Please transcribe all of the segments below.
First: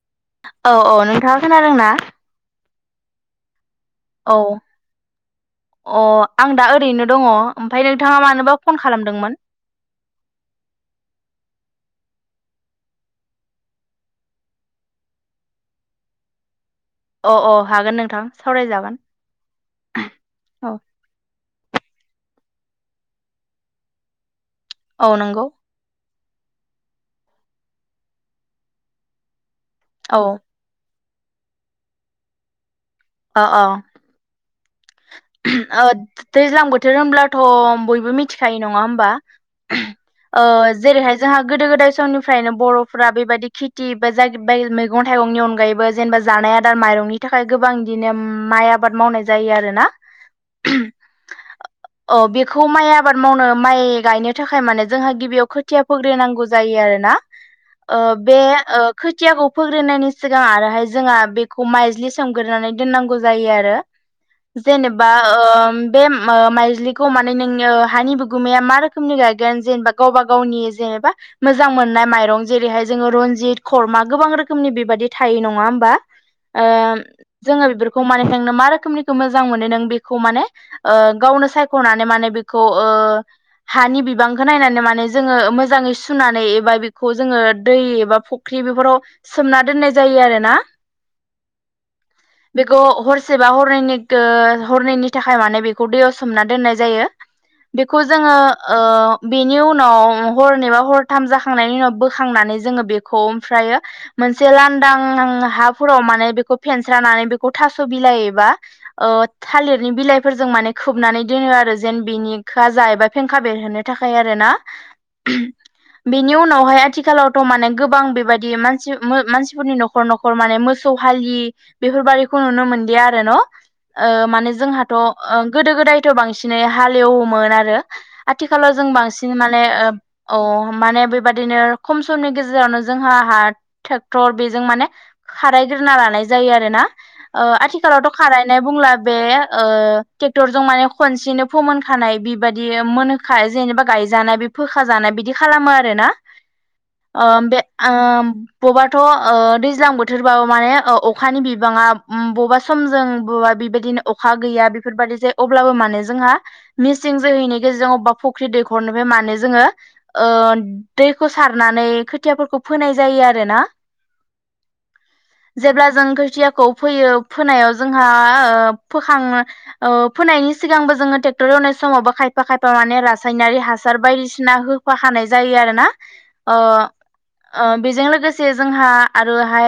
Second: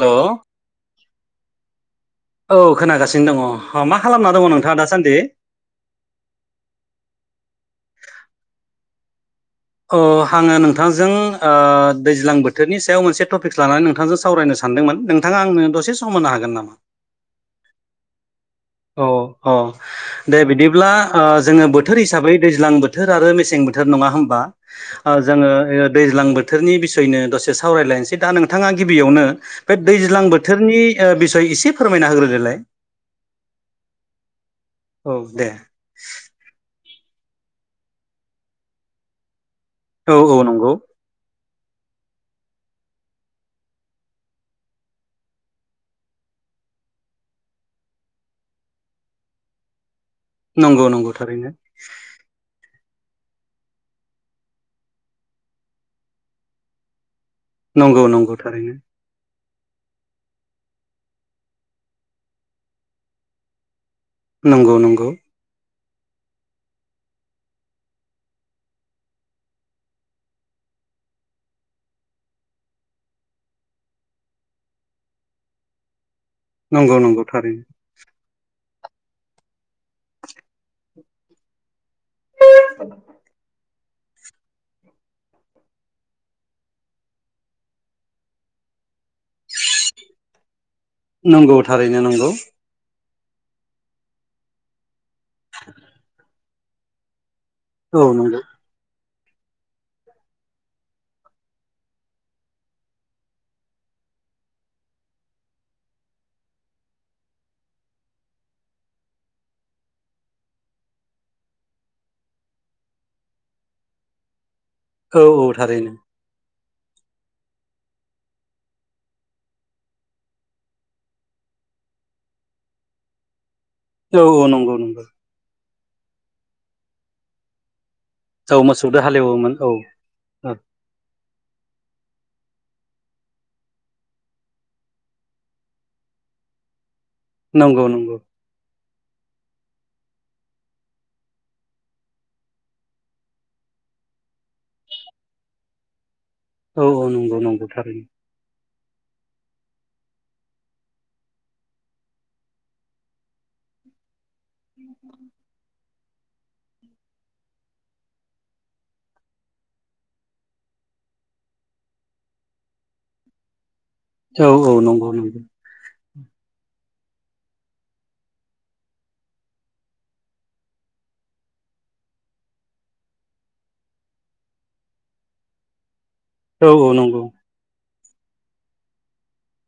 हेल' औ-औ नोंथाङा खोनादोंना? औ खोनागासिनो दङ' मा खालामना औ दङ नोंथाङा दासान्दि अ आं दा ओरैनो दङ' ओमफ्राय नोंथाङा मानोबा फन खा खालामदोंमोन? ओ आङो नोंथांजों ओ दैज्लां बोथोरनि सायाव मोनसे टपिक लानानै नोंथांजों सावरायनो सा नदोंमोन नोंथाङा आंनो दसे सम होनो हागोन नामा? अ-अ हागोन नोंथां। सावरायजागोन औ-अ दे औ बिदिब्ला ओ जोङो बोथोर हिसाबै दैज्लां बोथोर आरो मेसें बोथोर नङा होमबा औ ओ नंगौ जोङो ओ दैज्लां बो थोरनि बिसयनो दसे सावरायलायनोसै दा नोंथाङा गिबियावनो बे औ दैज्लां बोथोरनि ओ बिसय एसे फोरमायना होग्रोदोलाय। अ-औ। औ दे ओ दैज्लां बोथोर होनब्लाथ' बयबो मिथिखायो नङा होमबा? औ औ ओ नंगौ जेरैहाय जाहा गोदो-गोदाय समनिफ्रायनो बर'फोरा बेबायदि खेथि बा जायबायदि मैगं थाइगंनि अनगायैबो जेनेबा जानाय आदार माइ रंनि थाखाय गोबां बिदिनो माइ आबाद मावनाय जायो आरो। नंगौ-नंगौ थारैनो। औ बेखौ माइ आबाद मावनो माइ गायनो थाखाय माने जोंहा गिबियाव खोथिया फोग्रोनांगौ जायो आरोना। ओ नंगौ नंगौ बे थारैनो ओ खोथियाखौ फोग्रोनायनि सिगां आरोहाय जोंहा बेखौ माइज्लि सोमग्रोनानै दोननांगौ जायो आरो। नंगौ जेनेबा नंगौ ओ बे ओ माइज्लिखौ माने नोङो हानि बिगुमाया मा रोखोमनि गायगोन जेनेबा गावबा-गावनि जे- एबा मोजां मोननाय माइरं जेरैहाय जोङो रन्जित, खरमा गोबां रोखोमनि बेबायदि थायो नङा होमबा। ओ नंगौ नंगौ थारैनो जोङो बेफोरखौ मानि थांनो मा रोखोमनि खो मोजां मोनो नों बेखौ माने ओ गावनो सायख'नानै माने बेखौ ओ। हानि बिबांखौ नायनानै माने जोङो मोजाङै सुनानै एबा बेखौ जोङो दै एबा फख्रि। बेफोराव सोमना दोननाय जायो आरोना। नंगौ थारैनो नंगौ। एसेबा हरननि गों हरनैनि थाखाय माने बेखौ दैयाव सोमना दोननाय जायो। बेखौ औ जोङो नंगौ ओ। बेनि उनाव हरनिबा हरथाम जाखांनायनि उनाव बोखांनानै जोङो बेखौ ओमफ्रायो। मोनसे लांदां हाफोराव माने बेखौ फेनस्रानानै बेखौ थास' बिलाय एबा। ओ थालिरनि बिलाइफोरजों माने खोबनानै दोनो आरो जेन बेनि खाजा एबा फेंखा बेरहोनो था खाय आरोना। औ औ थारैनो। हाय आथिखालावथ' माने गोबां बेबायदि मानसि मानसिफोरनि न'खर न'खर माने मोसौ हालि। बेफोरबादिखौ नुनो मोनदिया आरो न। औ ओ औ माने नंगौ जोंहाथ' ओ नंगौ गोदो गोदायथ' बांसिनै हाल एवोमोन आरो। औ आथिखालाव जों मोसौदो बांसिन हालेवोमोन माने औ अ औ माने बे। बादिनो खम समनि गेजेरावनो जोंहा हा ट्रेक्टर बेजों माने खारायग्रोना लानाय। जायो आरोना नंगौ नंगौ आथिखालावथ' खाराय। बुंला बे ओ ट्रेक्टरजों माने खनसेनो फोमोनखानाय बेबायदि मोनहोख जे। नेबा गायजानाय बे फोखाजानाय बिदि खालामो आरोना औ औ बे ओ नंगौ बे नंगौ ओ। थारैनो बबाथ' ओ दैज्लां बोथोरबाबो माने अखानि बिबाङा बबा समजों । बबा बेबायदिनो अखा गैया बेफोरबायदि जायो अब्लाबो मानो। जोंहा मिसिं जोहैनि गेजेरजों अबेबा फुख्रि दैखरनोफ्राय मानो जोङो ओ दै दैखौ सारनानै खोथियाफोरखौ फोनाय जायो आरोना। औ औ नंगौ नंगौ। थियाखौ फैयो फोनायाव । जोंहा ओ फोखां अ फोनायनि सिगांबो जोङो ट्रेक्टर एवनाय समावबो खायफा खायफा। माने रासायनारि हासार बायदिसिना होफाखानाय जायो आरोना। ओ औ औ नंगौ ओ बेजों लोगोसे जोंहा आरोहाय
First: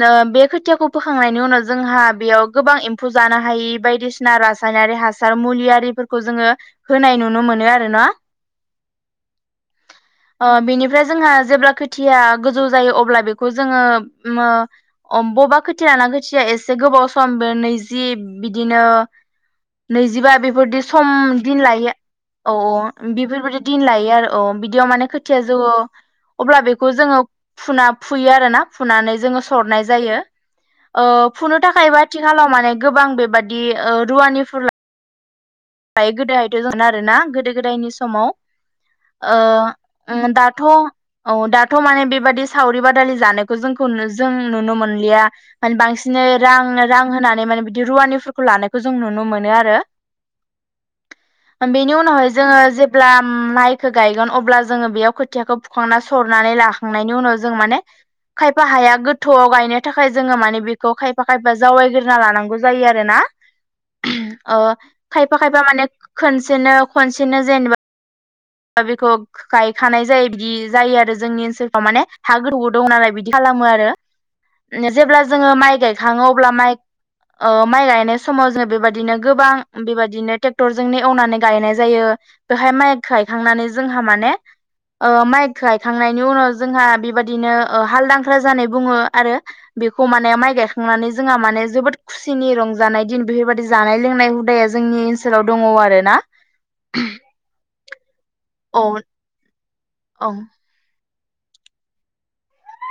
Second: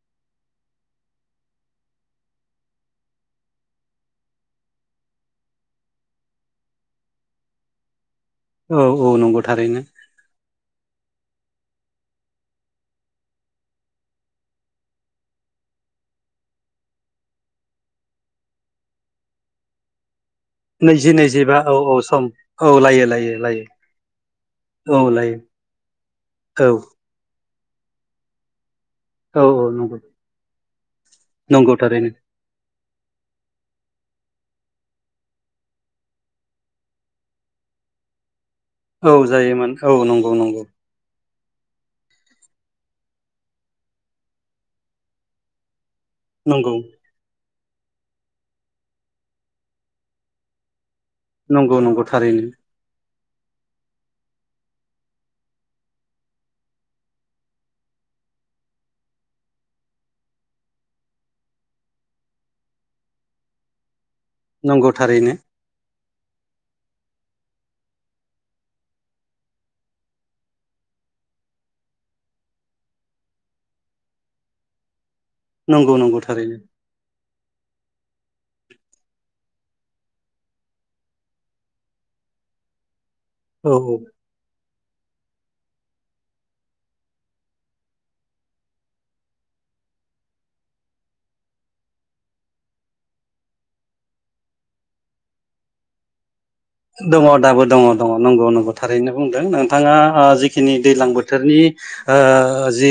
नो खोथियाखौ फोखांनायनि उनाव जोंहा बेयाव। गोबां एम्फौ जानो हायि बायदिसिना रासायनारि हासार मुलियारिफोरखौ जोङो होनाय नुनो मोनो आरो ना। औ औ नंगौ थारैनो। ओ बेनिफ्राय जोंहा जेब्ला खोथिया गोजौ जायो अब्ला बेखौ जोङो मो बबा खोथियाना खोथिया एसे गोबाव सम नैजि बिदिनो नैजिबा बेफोरदि नैजि सम नैजिबा दिन औ लायो। औ सम औ लायो औ लायो बेफोरबायदि दिन लायो आरो अ बिदियाव औ माने खोथिया लायो जौवो अब्ला औ बेखौ जोङो। फुना फुयो आरोना फुनानै जोङो औ औ सरनाय नंगौ जायो ओ फुनो नंगौ थाखायबा थारैनो खालामनानै गोबां बेबादि रुवानि फ्राय गोदोहायथ' [unintelligible] आरोना गोदो गोदायनि समाव। औ ओ जायोमोन औ ओ नंगौ दाथ' नंगौ औ दाथ' माने बेबादि सावरि बादालि जानायखौ जोंखौ जों नुनो मोनलिया माने बांसिन दिनो नंगौ रां रां होनानै माने बिदि रुवानिफोरखौ लानायखौ जों नुनो मोनो आरो। नंगौ बेनि नंगौ उनावहाय थारैनो जोङो जेब्ला। ओम माइखौ गायगोन अब्ला जोङो बेयाव खोथियाखौ फुखांना सरनानै लाखांनायनि उनाव जों माने। खायफा हाया गोथौआव गायनो थाखाय जोङो माने बेखौ खायफा खायफा जावायग्रोना लानांगौ जायो आरोना। [inaudible] ओ नंगौ थारैनो खायफा खायफा माने खनसेनो खनसेनो जेनेबा। बेखौ गायखानाय जायो बिदि जायो आरो जोंनि ओनसोलफ्राव माने हा गोथौबो दं नालाय बिदि खाला मो आरो जेब्ला जोङो माइ नंगौ नंगौ गायखाङो अब्ला थारैनो माइ। ओ माइ गायनाय समाव जों बेबायदिनो गोबां बेबायदिनो ट्रेक्टरजोंनो एवनानै गायनाय जायो। बेहाय माइखौ गायखांनानै औ जोंहा औ माने ओ माइ गायखांनायनि उनाव जोंहा बेबायदिनो हालदांख्रा जानाय बुङो। आरो बेखौ माने माइ गायखांनानै जोंहा माने जोबोद खुसिनि रंजानाय दिन बेफोरबायदि जानाय लोंनाय हुदाया जों जोंनि ओनसोलाव दङ आरो ना। दङ दाबो दङ दङ नंगौ नंगौ औ थारैनो बुंदों नोंथाङा औ जिखिनि दैज्लां बो थोरनि ओ जि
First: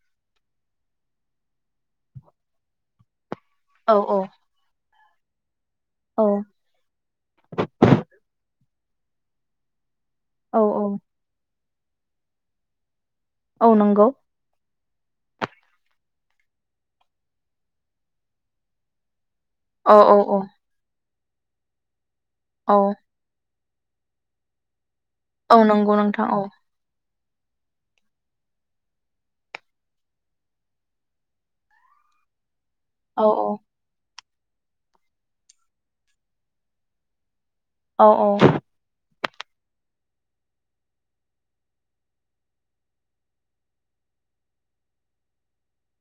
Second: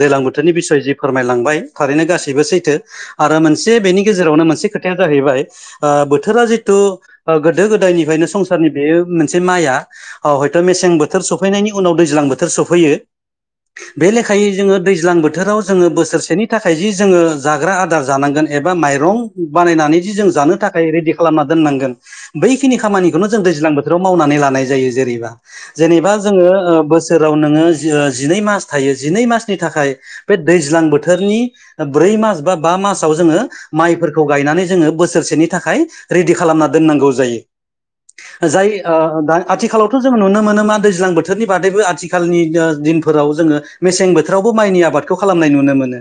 दै्लां बोथोरनि बिसय जि फोरमायलांबाय थारैनो गासैबो सैथो। आरो मोनसे औ बेनि गेजेरावनो मोनसे खोथाया जाहैबाय ओ औ बोथोरा जिथु गोदो गोदायनि संसारनि बे मोनसे माइया हयथ' औ औ मेसें बोथोर सफैनायनि उनाव दैज्लां बोथोर सफैयो। औ नंगौ बे लेखायै जोङो दैज्लां बोथोराव जोङो बोसोरसेनि थाखाय जि जोङो जाग्रा आदार जानांगोन एबा माइरं औ बानायनानै जि औ जों औ जानो थाखाय रेडि खालामना दोननांगोन बैखिनि औ खामानिखौनो जों दैज्लां बो थोराव मावनानै लानाय जायो जेरैबा औ नंगौ जेनेबा नोंथां औ जोङो बोसो राव नोङो जिनै मास थायो जिनै मासनि थाखाय बे दैज्लां बोथोरनि ब्रै मा स बा मासाव औ जोङो माइफोर खौ गायनानै जोङो बोसोरसेनि थाखाय रेडि खालामना दोननांगौ जायो। औ जाय ओ दा आथिखालावथ' जोङो नुनो मोनो मा दैज्लां बोथोरनि बादैबो आथिखालनि दिनफोराव जोङो मेसें बोथोराव खौ माइनि आबादखौ खालामनाय नुनो मोनो।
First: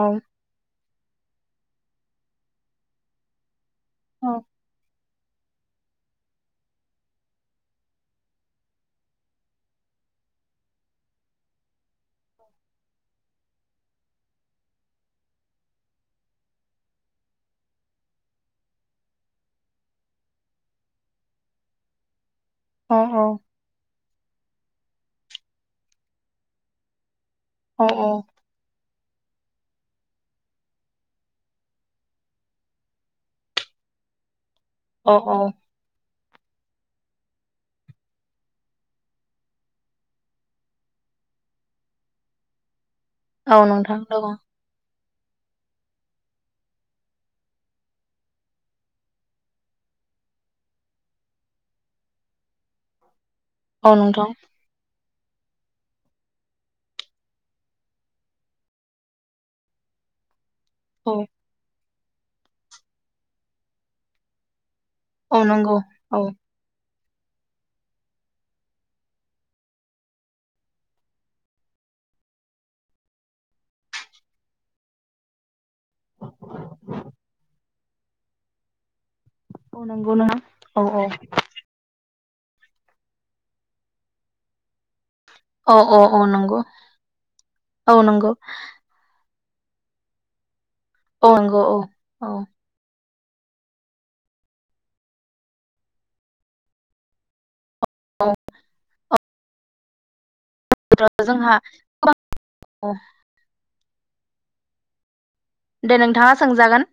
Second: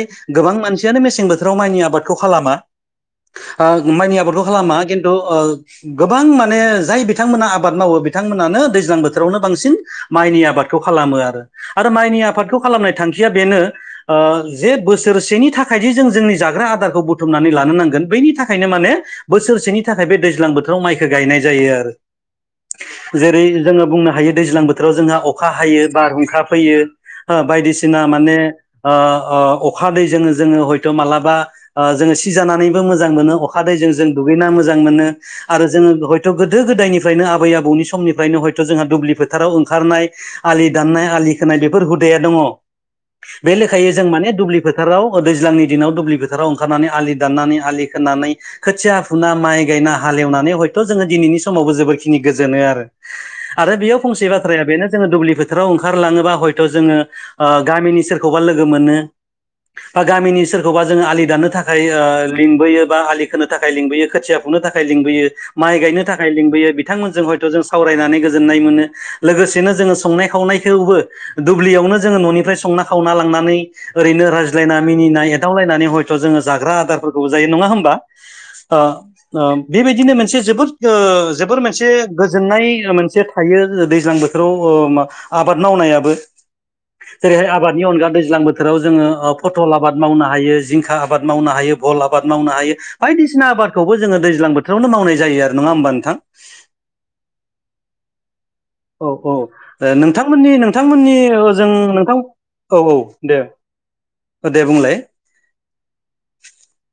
औ गोबां मानसियानो मेसें बोथोराव माइनि आबादखौ खालामा। माइनि आबादखौ खालामा खिन्थु ओ गोबां माने जाय बिथांमोना आबाद मावो बिथांमोनानो दैज्लां बोथोरावनो बांसिन माइनि आबाद खौ खालामो आरो आरो माइनि आफादखौ खालामनाय थांखिया बेनो ओ जे बोसोरसेनि था खायसे जों जोंनि जाग्रा आदारखौ बुथुमनानै लानो नांगोन बैनि थाखायनो माने बोसोरसेनि थाखाय बे दैज्लां बो बोथोराव माइखौ गायनाय जायो आरो जेरै जोङो बुंनो हा दैज्लां बोथोराव जोंहा अखा हायो बारहुंखा फैयो हा औ बायदिसिना माने आ आ अखादै जोङो जोङो हयथ' मालाबा जोङो सिजानानैबो मोजां मोनो अखादै जों दुै मोजां मोनो औ आरो जों गोदो गोदायनिफ्रायनो आबै आबौनि समनिफ्रायनो हयथ' जोंहा दुब्लि फोथाराव ओंखारनाय आलि दाननाय आ दैखोनाय बेफोर हुदाया दङ बे औ लेखै नोंथां जों माने दङ दुब्लि फोथाराव दैज्लांनि दिनाव दुब्लि फोथोराव ओंखारनानै आलि दाननानै आलि खोनानै खोथिया फुना माइ गायना हालेवनानै हयथ' जोङो दिनैनि समावबो जोबोरखिनि गोजोनो आरो आरो औ बेयाव फंसे नोंथां बाथ्राया बेनो जोङो दुब्लि फोथाराव ओंखारलाङोबा हयथ' जोङो गामिनि सोरखौबा लोगो मोनो आ गामिनि सोर खौबा जोङो औ आलि दानानो थाखाय ओ लिंबोयो बा आलि खोनो थाखाय लिंबोयो खोथिया फुंनो था खार लिंबोयो औ नंगौ माइ गायनो औ थाखाय लिंबोयो बिथांमोनजों हयथ' जों सावरायनानै गोजोननाय मोनो लोगोसेनो जोङो संनाय खावनायखौबो दुब्लियाव जोङो ननिफ्राय संना खावना लांनानै ओरैनो रायज्लाइना मिनिनाय एदावलायनानै हयथ' जोङो जाग्रा आदारफोरखौबो जायो नङा होमबा? ओ औ बेबायदिनो नंगौ मोनसे नोंथां जोबोर औ ओ औ जोबोर मोनसे गोजोननाय मोनसे थायो दैज्लां बोथोराव ओ आबाद औ औ मावनायाबो औ नंगौ जेरैहाय आबादनि औ अनगा नंगौ दैज्लां बोथोराव जोङो ओ फथल आबाद मावनो हायो जिंखा आबाद औ मावनो नंगौ औ हायो भल आबाद औ मावनो हायो बायदिसिना आबाद खौबो जोङो दैज्लां बोथोरावनो मावनाय जायो आरो नङा होमबा नोंथां? औ औ औ नोंथांमोननि नोंथांमोननि जोंहा जों नोंथां औ औ दे औ दे बुंलाय। दे नोंथाङा सोंजागोन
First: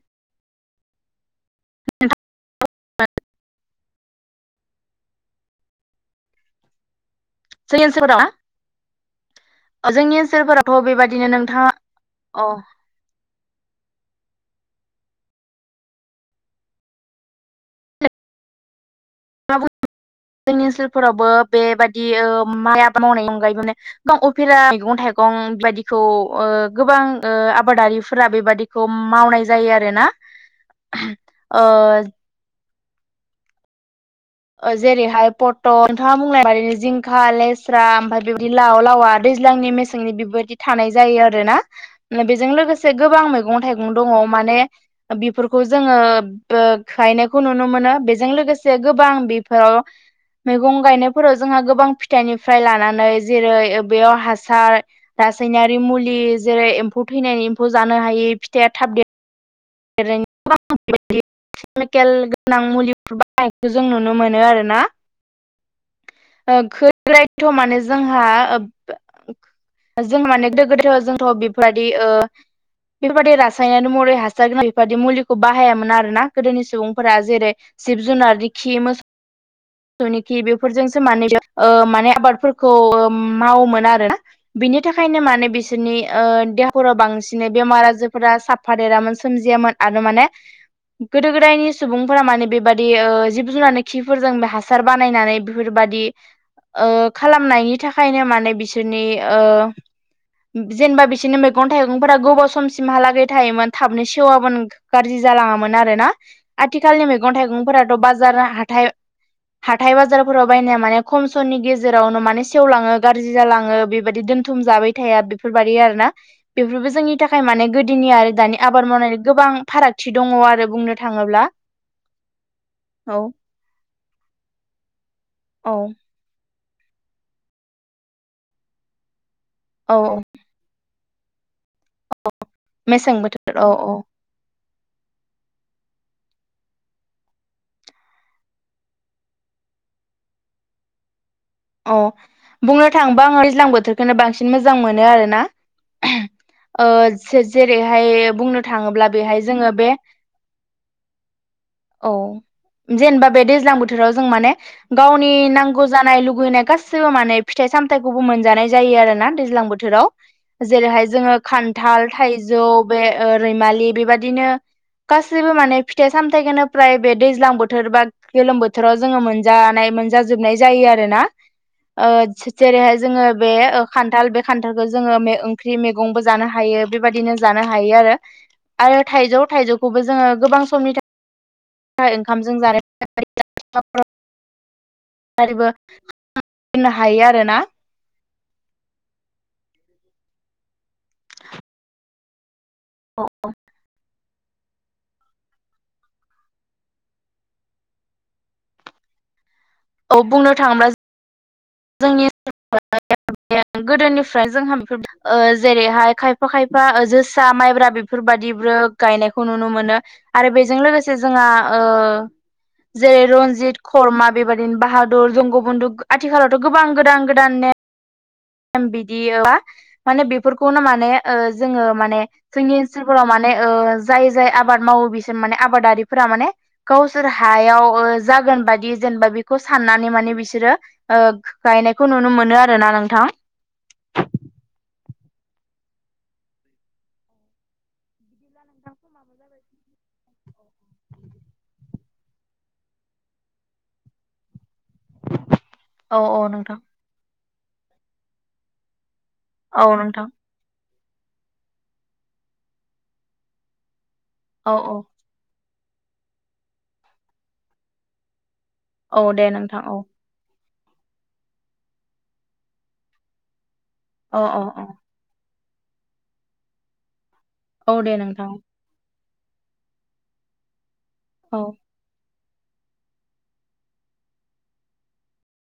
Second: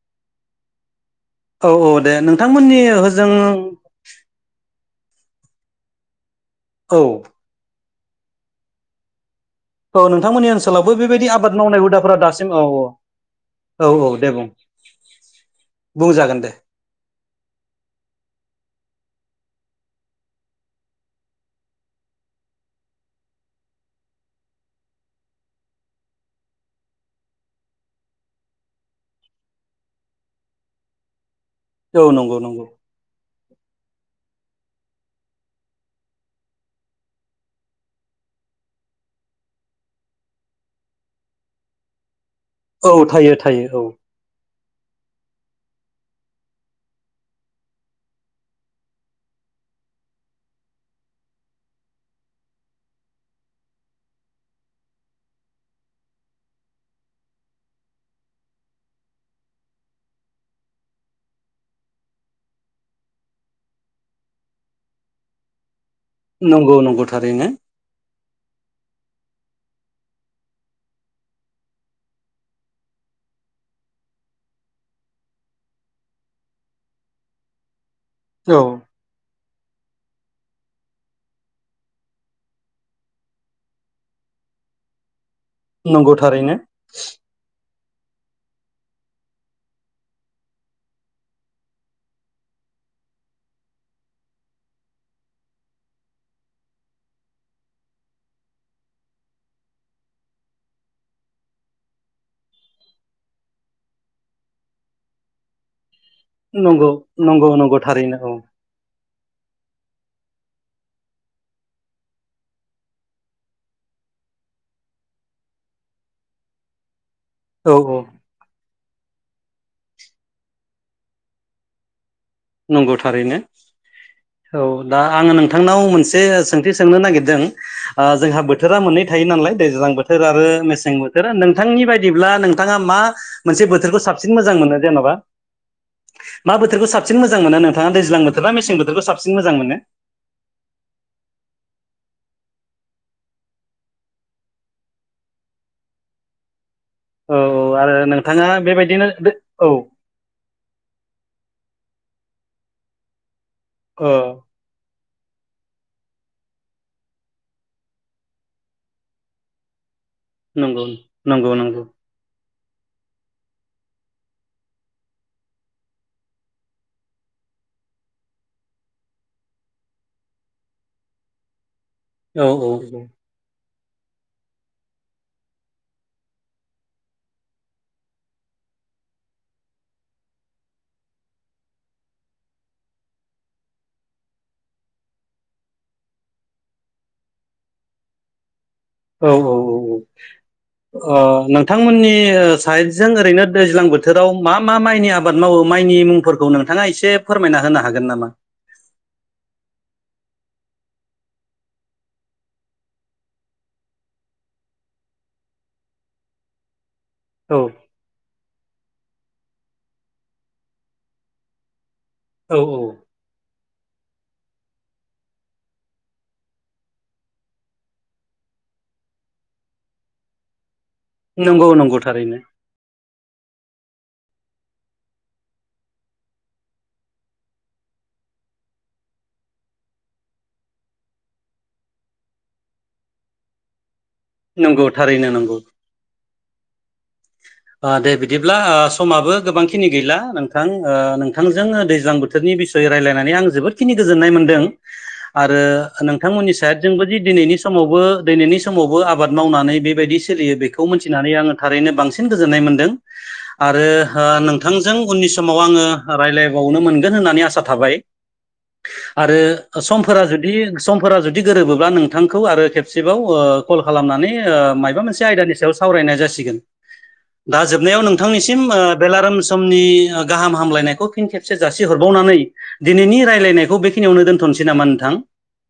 औ औ दे नोंथांमोननि होजों औ [inaudible] औ जोंनि नोंथांमोननि ओनसोलफोरावथ' ओनसोलावबो बेबायदि बेबायदिनो आबाद नोंथाङा मावनाय हुदाफोरा दासिम औ औ। औ औ दे बुं। बुंजागोन दे। [inaudible] जोंनि ओनसोलफोरावबो बेबायदि माइ आबाद मावनायनि अनगायैबो माने गोबां उफेरा मैगं-थाइ थाइगं बेबायदिखौ ओ गोबां ओ आबादारिफोरा बेबायदिखौ मावनाय जायो आरोना [inaudible] [inaudible] औ नंगौ नंगौ। जेरैहाय पटल नोंथाङा बुंनाय बादिनो जिंखा लेस्रा ओमफ्राय बेबायदि लाव लावा दै ज्लांनि मेसेंनि बेबायदि थानाय जायो आरोना। बेजों औ लोगोसे गोबां थायो थायो औ मैगं-थाइगं दङ माने बेफोरखौ जोङो ओ गायनायखौ नुनो मोनो बेजों लोगोसे गोबां बेफोराव मैगं गायनायफोराव जोंहा गोबां फिथाइनिफ्राय लानानै जेरै बेयाव हासार रासायनारि मुलि जेरै एम्फौ थैनानै एम्फौ जानो हायै फिथाइया थाब देरनाय [inaudible] केमिकेल गोनां मुलिफोर बाहायनायखौ जों नुनो मोनो आरोना। नंगौ [unintelligible] नंगौ थारैनो माने जोंहा। [inaudible] बेफोरबायदि मुलिखौ बाहायामोन आरोना गोदोनि सुबुंफोरा जेरै जिब-जुनारनि औ खि मोसौ फोरनि खि बेफोरजोंसो माने माने आबादफोरखौ मावोमोन आरोना। बिनि थाखायनो मानोे ओ बिसोरनि नंगौ थारैनो देहाफोराव बांसिन बेमार आजार फोरा साफा देरामोन सोमजियामोन आरो माने गोदो गोदायनि सुबुंफोरा माने बेबादि जिब जुनार खिफोरजों बे हासार हासार बानायनानै बेफोरबायदि ओ-खालामनायनि थाखायनो माने बिसोरनि ओ जेनेबा बिसोरनि मैगं थाइगंफोरा गोबाव समसिमहालागै थायोमोन थाबनो सेवामोन गाज्रि जालाङामोन आरोना नंगौ आथिखालनि मैगं नंगौ नंगौ थाइगंफोराथ थारैनो औ बाजार हाथाय हाथाय बाजारफोराव बायनाया माने खम समनि गेजेरावनो माने सेवलाङो गाज्रि जालाङो बेबायदि दोनथ। जाबाय थाया बेफोर बायदि आरोना बेफोरबो जोंनि थाखाय माने औ औ गोदोनि आरो दानि आबाद मावनायनि गोबां फारागथि दङ आरो बुंनो थाङोब्ला। नंगौ औ थारैनो औ दा आङो औ नोंथांनाव मोनसे सोंथि सोंनो नागिरदों जोंहा बोथोरा मोननै थायो नालाय दैजां औ बोथोर आरो मेसें बोथोर नोंथांनि बायदिब्ला नोंथाङा मा मेसें बोथोर मोनसे औ औ बोथोरखौ साबसिन मोजां मोनो जेनेबा। मा बोथोरखौ साब साबसिन मोजां मोनो नोंथाङा दैज्लां बोथोर ना मेसें बोथोरखौ साबसिन मोजां मोनो। अ बुंनो थाङोबा आङो दैज्लां बोथोरखौनो बांसिन मोजां मोनो आरोना। [inaudible] औ औ आरो ओ-जे-जेरैहाय नोंथाङा बुंनो बेबायदिनो थाङोब्ला बेहाय औ जोङो बे औ जेनेबा बे दैज्लां बोथोराव औ जों माने गावनि नांगौ जानाय लुगैनाय गासिबो माने फिथाइ सामथायाइखौबो मोनजानाय जायो आरोना दैज्लां बोथोराव। नंगौ जेरैहाय जोङो नंगौ नंगौ खान्थाल थाइजौ बे रैमालि बेबादिनो। गासैबो माने फिथाइ सामथायाइखौनो फ्राय बे दैज्लां बोथोर बा गोलोम बोथोराव जोङो मोनजानाय। मोनजाजोबनाय जायो आरोना। औ औ ओ-जेरैहाय जोङो बे खान्थाल बे खान्थालखौ जोङो मे-ओंख्रि मैगंबो जानो हायो बेबायदिनो जानो हायो आरो। थाइजौ थाइजौखौबो जोङो गोबां समनि थाखाय। ओंखामजों जानाय [unintelligible] बोनो हायो आरोना। औ औ औ औ ओ नोंथांमोननि। साइदजों ओरैनो दैज्लां बोथोर। बाव मा मा माइनि आबाद मावो माइनि मुंफोरखौ नोंथाङा एसे फोरमायना होनो हागोन नामा? [inaudible] औ बुंनो थाङोब्ला। जोंनि [unintelligible] गोदोनिफ्राय जोंहा बेफोर ओ-जेरैहाय खायफा खायफा ओ जोसा औ माइब्रा बेफोरबाददि। ओ गायनायखौ नुनो मोनो आरो बेजों लोगोसे जोंहा ओ औ जेरै रन्जित खर्मा बेबायदिनो बाहादुर जंगबन्न्दु आथिखालाव। गोबां गोदान गोदान नेम बिदि माने बेफोरखौनो माने नंगौ ओ-जोङो नंगौ माने थारैनो जोंनि ओनसोल। फोराव माने ओ-जाय जाय आबाद मावो बिसोर माने आबादारिफोरा माने गावसोर हायाव। जागोन बाददि जेनेबा बेखौ साननानै माने बिसोरो ओ-गायनायखौ नुनो मोनो आरोना नोंथां। नंगौ थारैनो नांगौ। दे बिदिब्ला समाबो गोबांखिनि गैला नोंथां नोंथांजों दैज्लां बोथोरनि। बिसयै रायजलायनानै आं जोबोदखिनि गोजोननाय मोनदों। आरो औ औ नोंथांमोननि सायड नोंथां जोंबो जि दिनैनि समावबो दिनैनि समावबो आ मावनानै औ बेबायदि नोंथां सोलियो बेखौ मिथिनानै आङो थारैनो बांसिन गोजोननाय मोनदों आरो। औ ओ-नोंथांजों औ उननि समाव आङो रायलायबावनो मोनगोन होननानै आसा थाबाय। औ आरो दे नोंथां औ समफोरा जुदि। समफोरा जुदि गोरोबोबा नोंथांखौ आरो खेबसेबाव ओ-कल खालामनानै औ औ औ ओ-मायबा मोनसे आयदानि सायाव सावरायनाय जासिगोन। दा जोबनायाव औ दे नोंथां नोंथांनिसिम ओ बेलाराम समनि गाहाम हामलायनायखौ। फिन खेबसे औ। जासि हरबावनानै दिनैनि रायलायनायखौ बेखिनियावनो दोनथनोसै नामा नोंथां?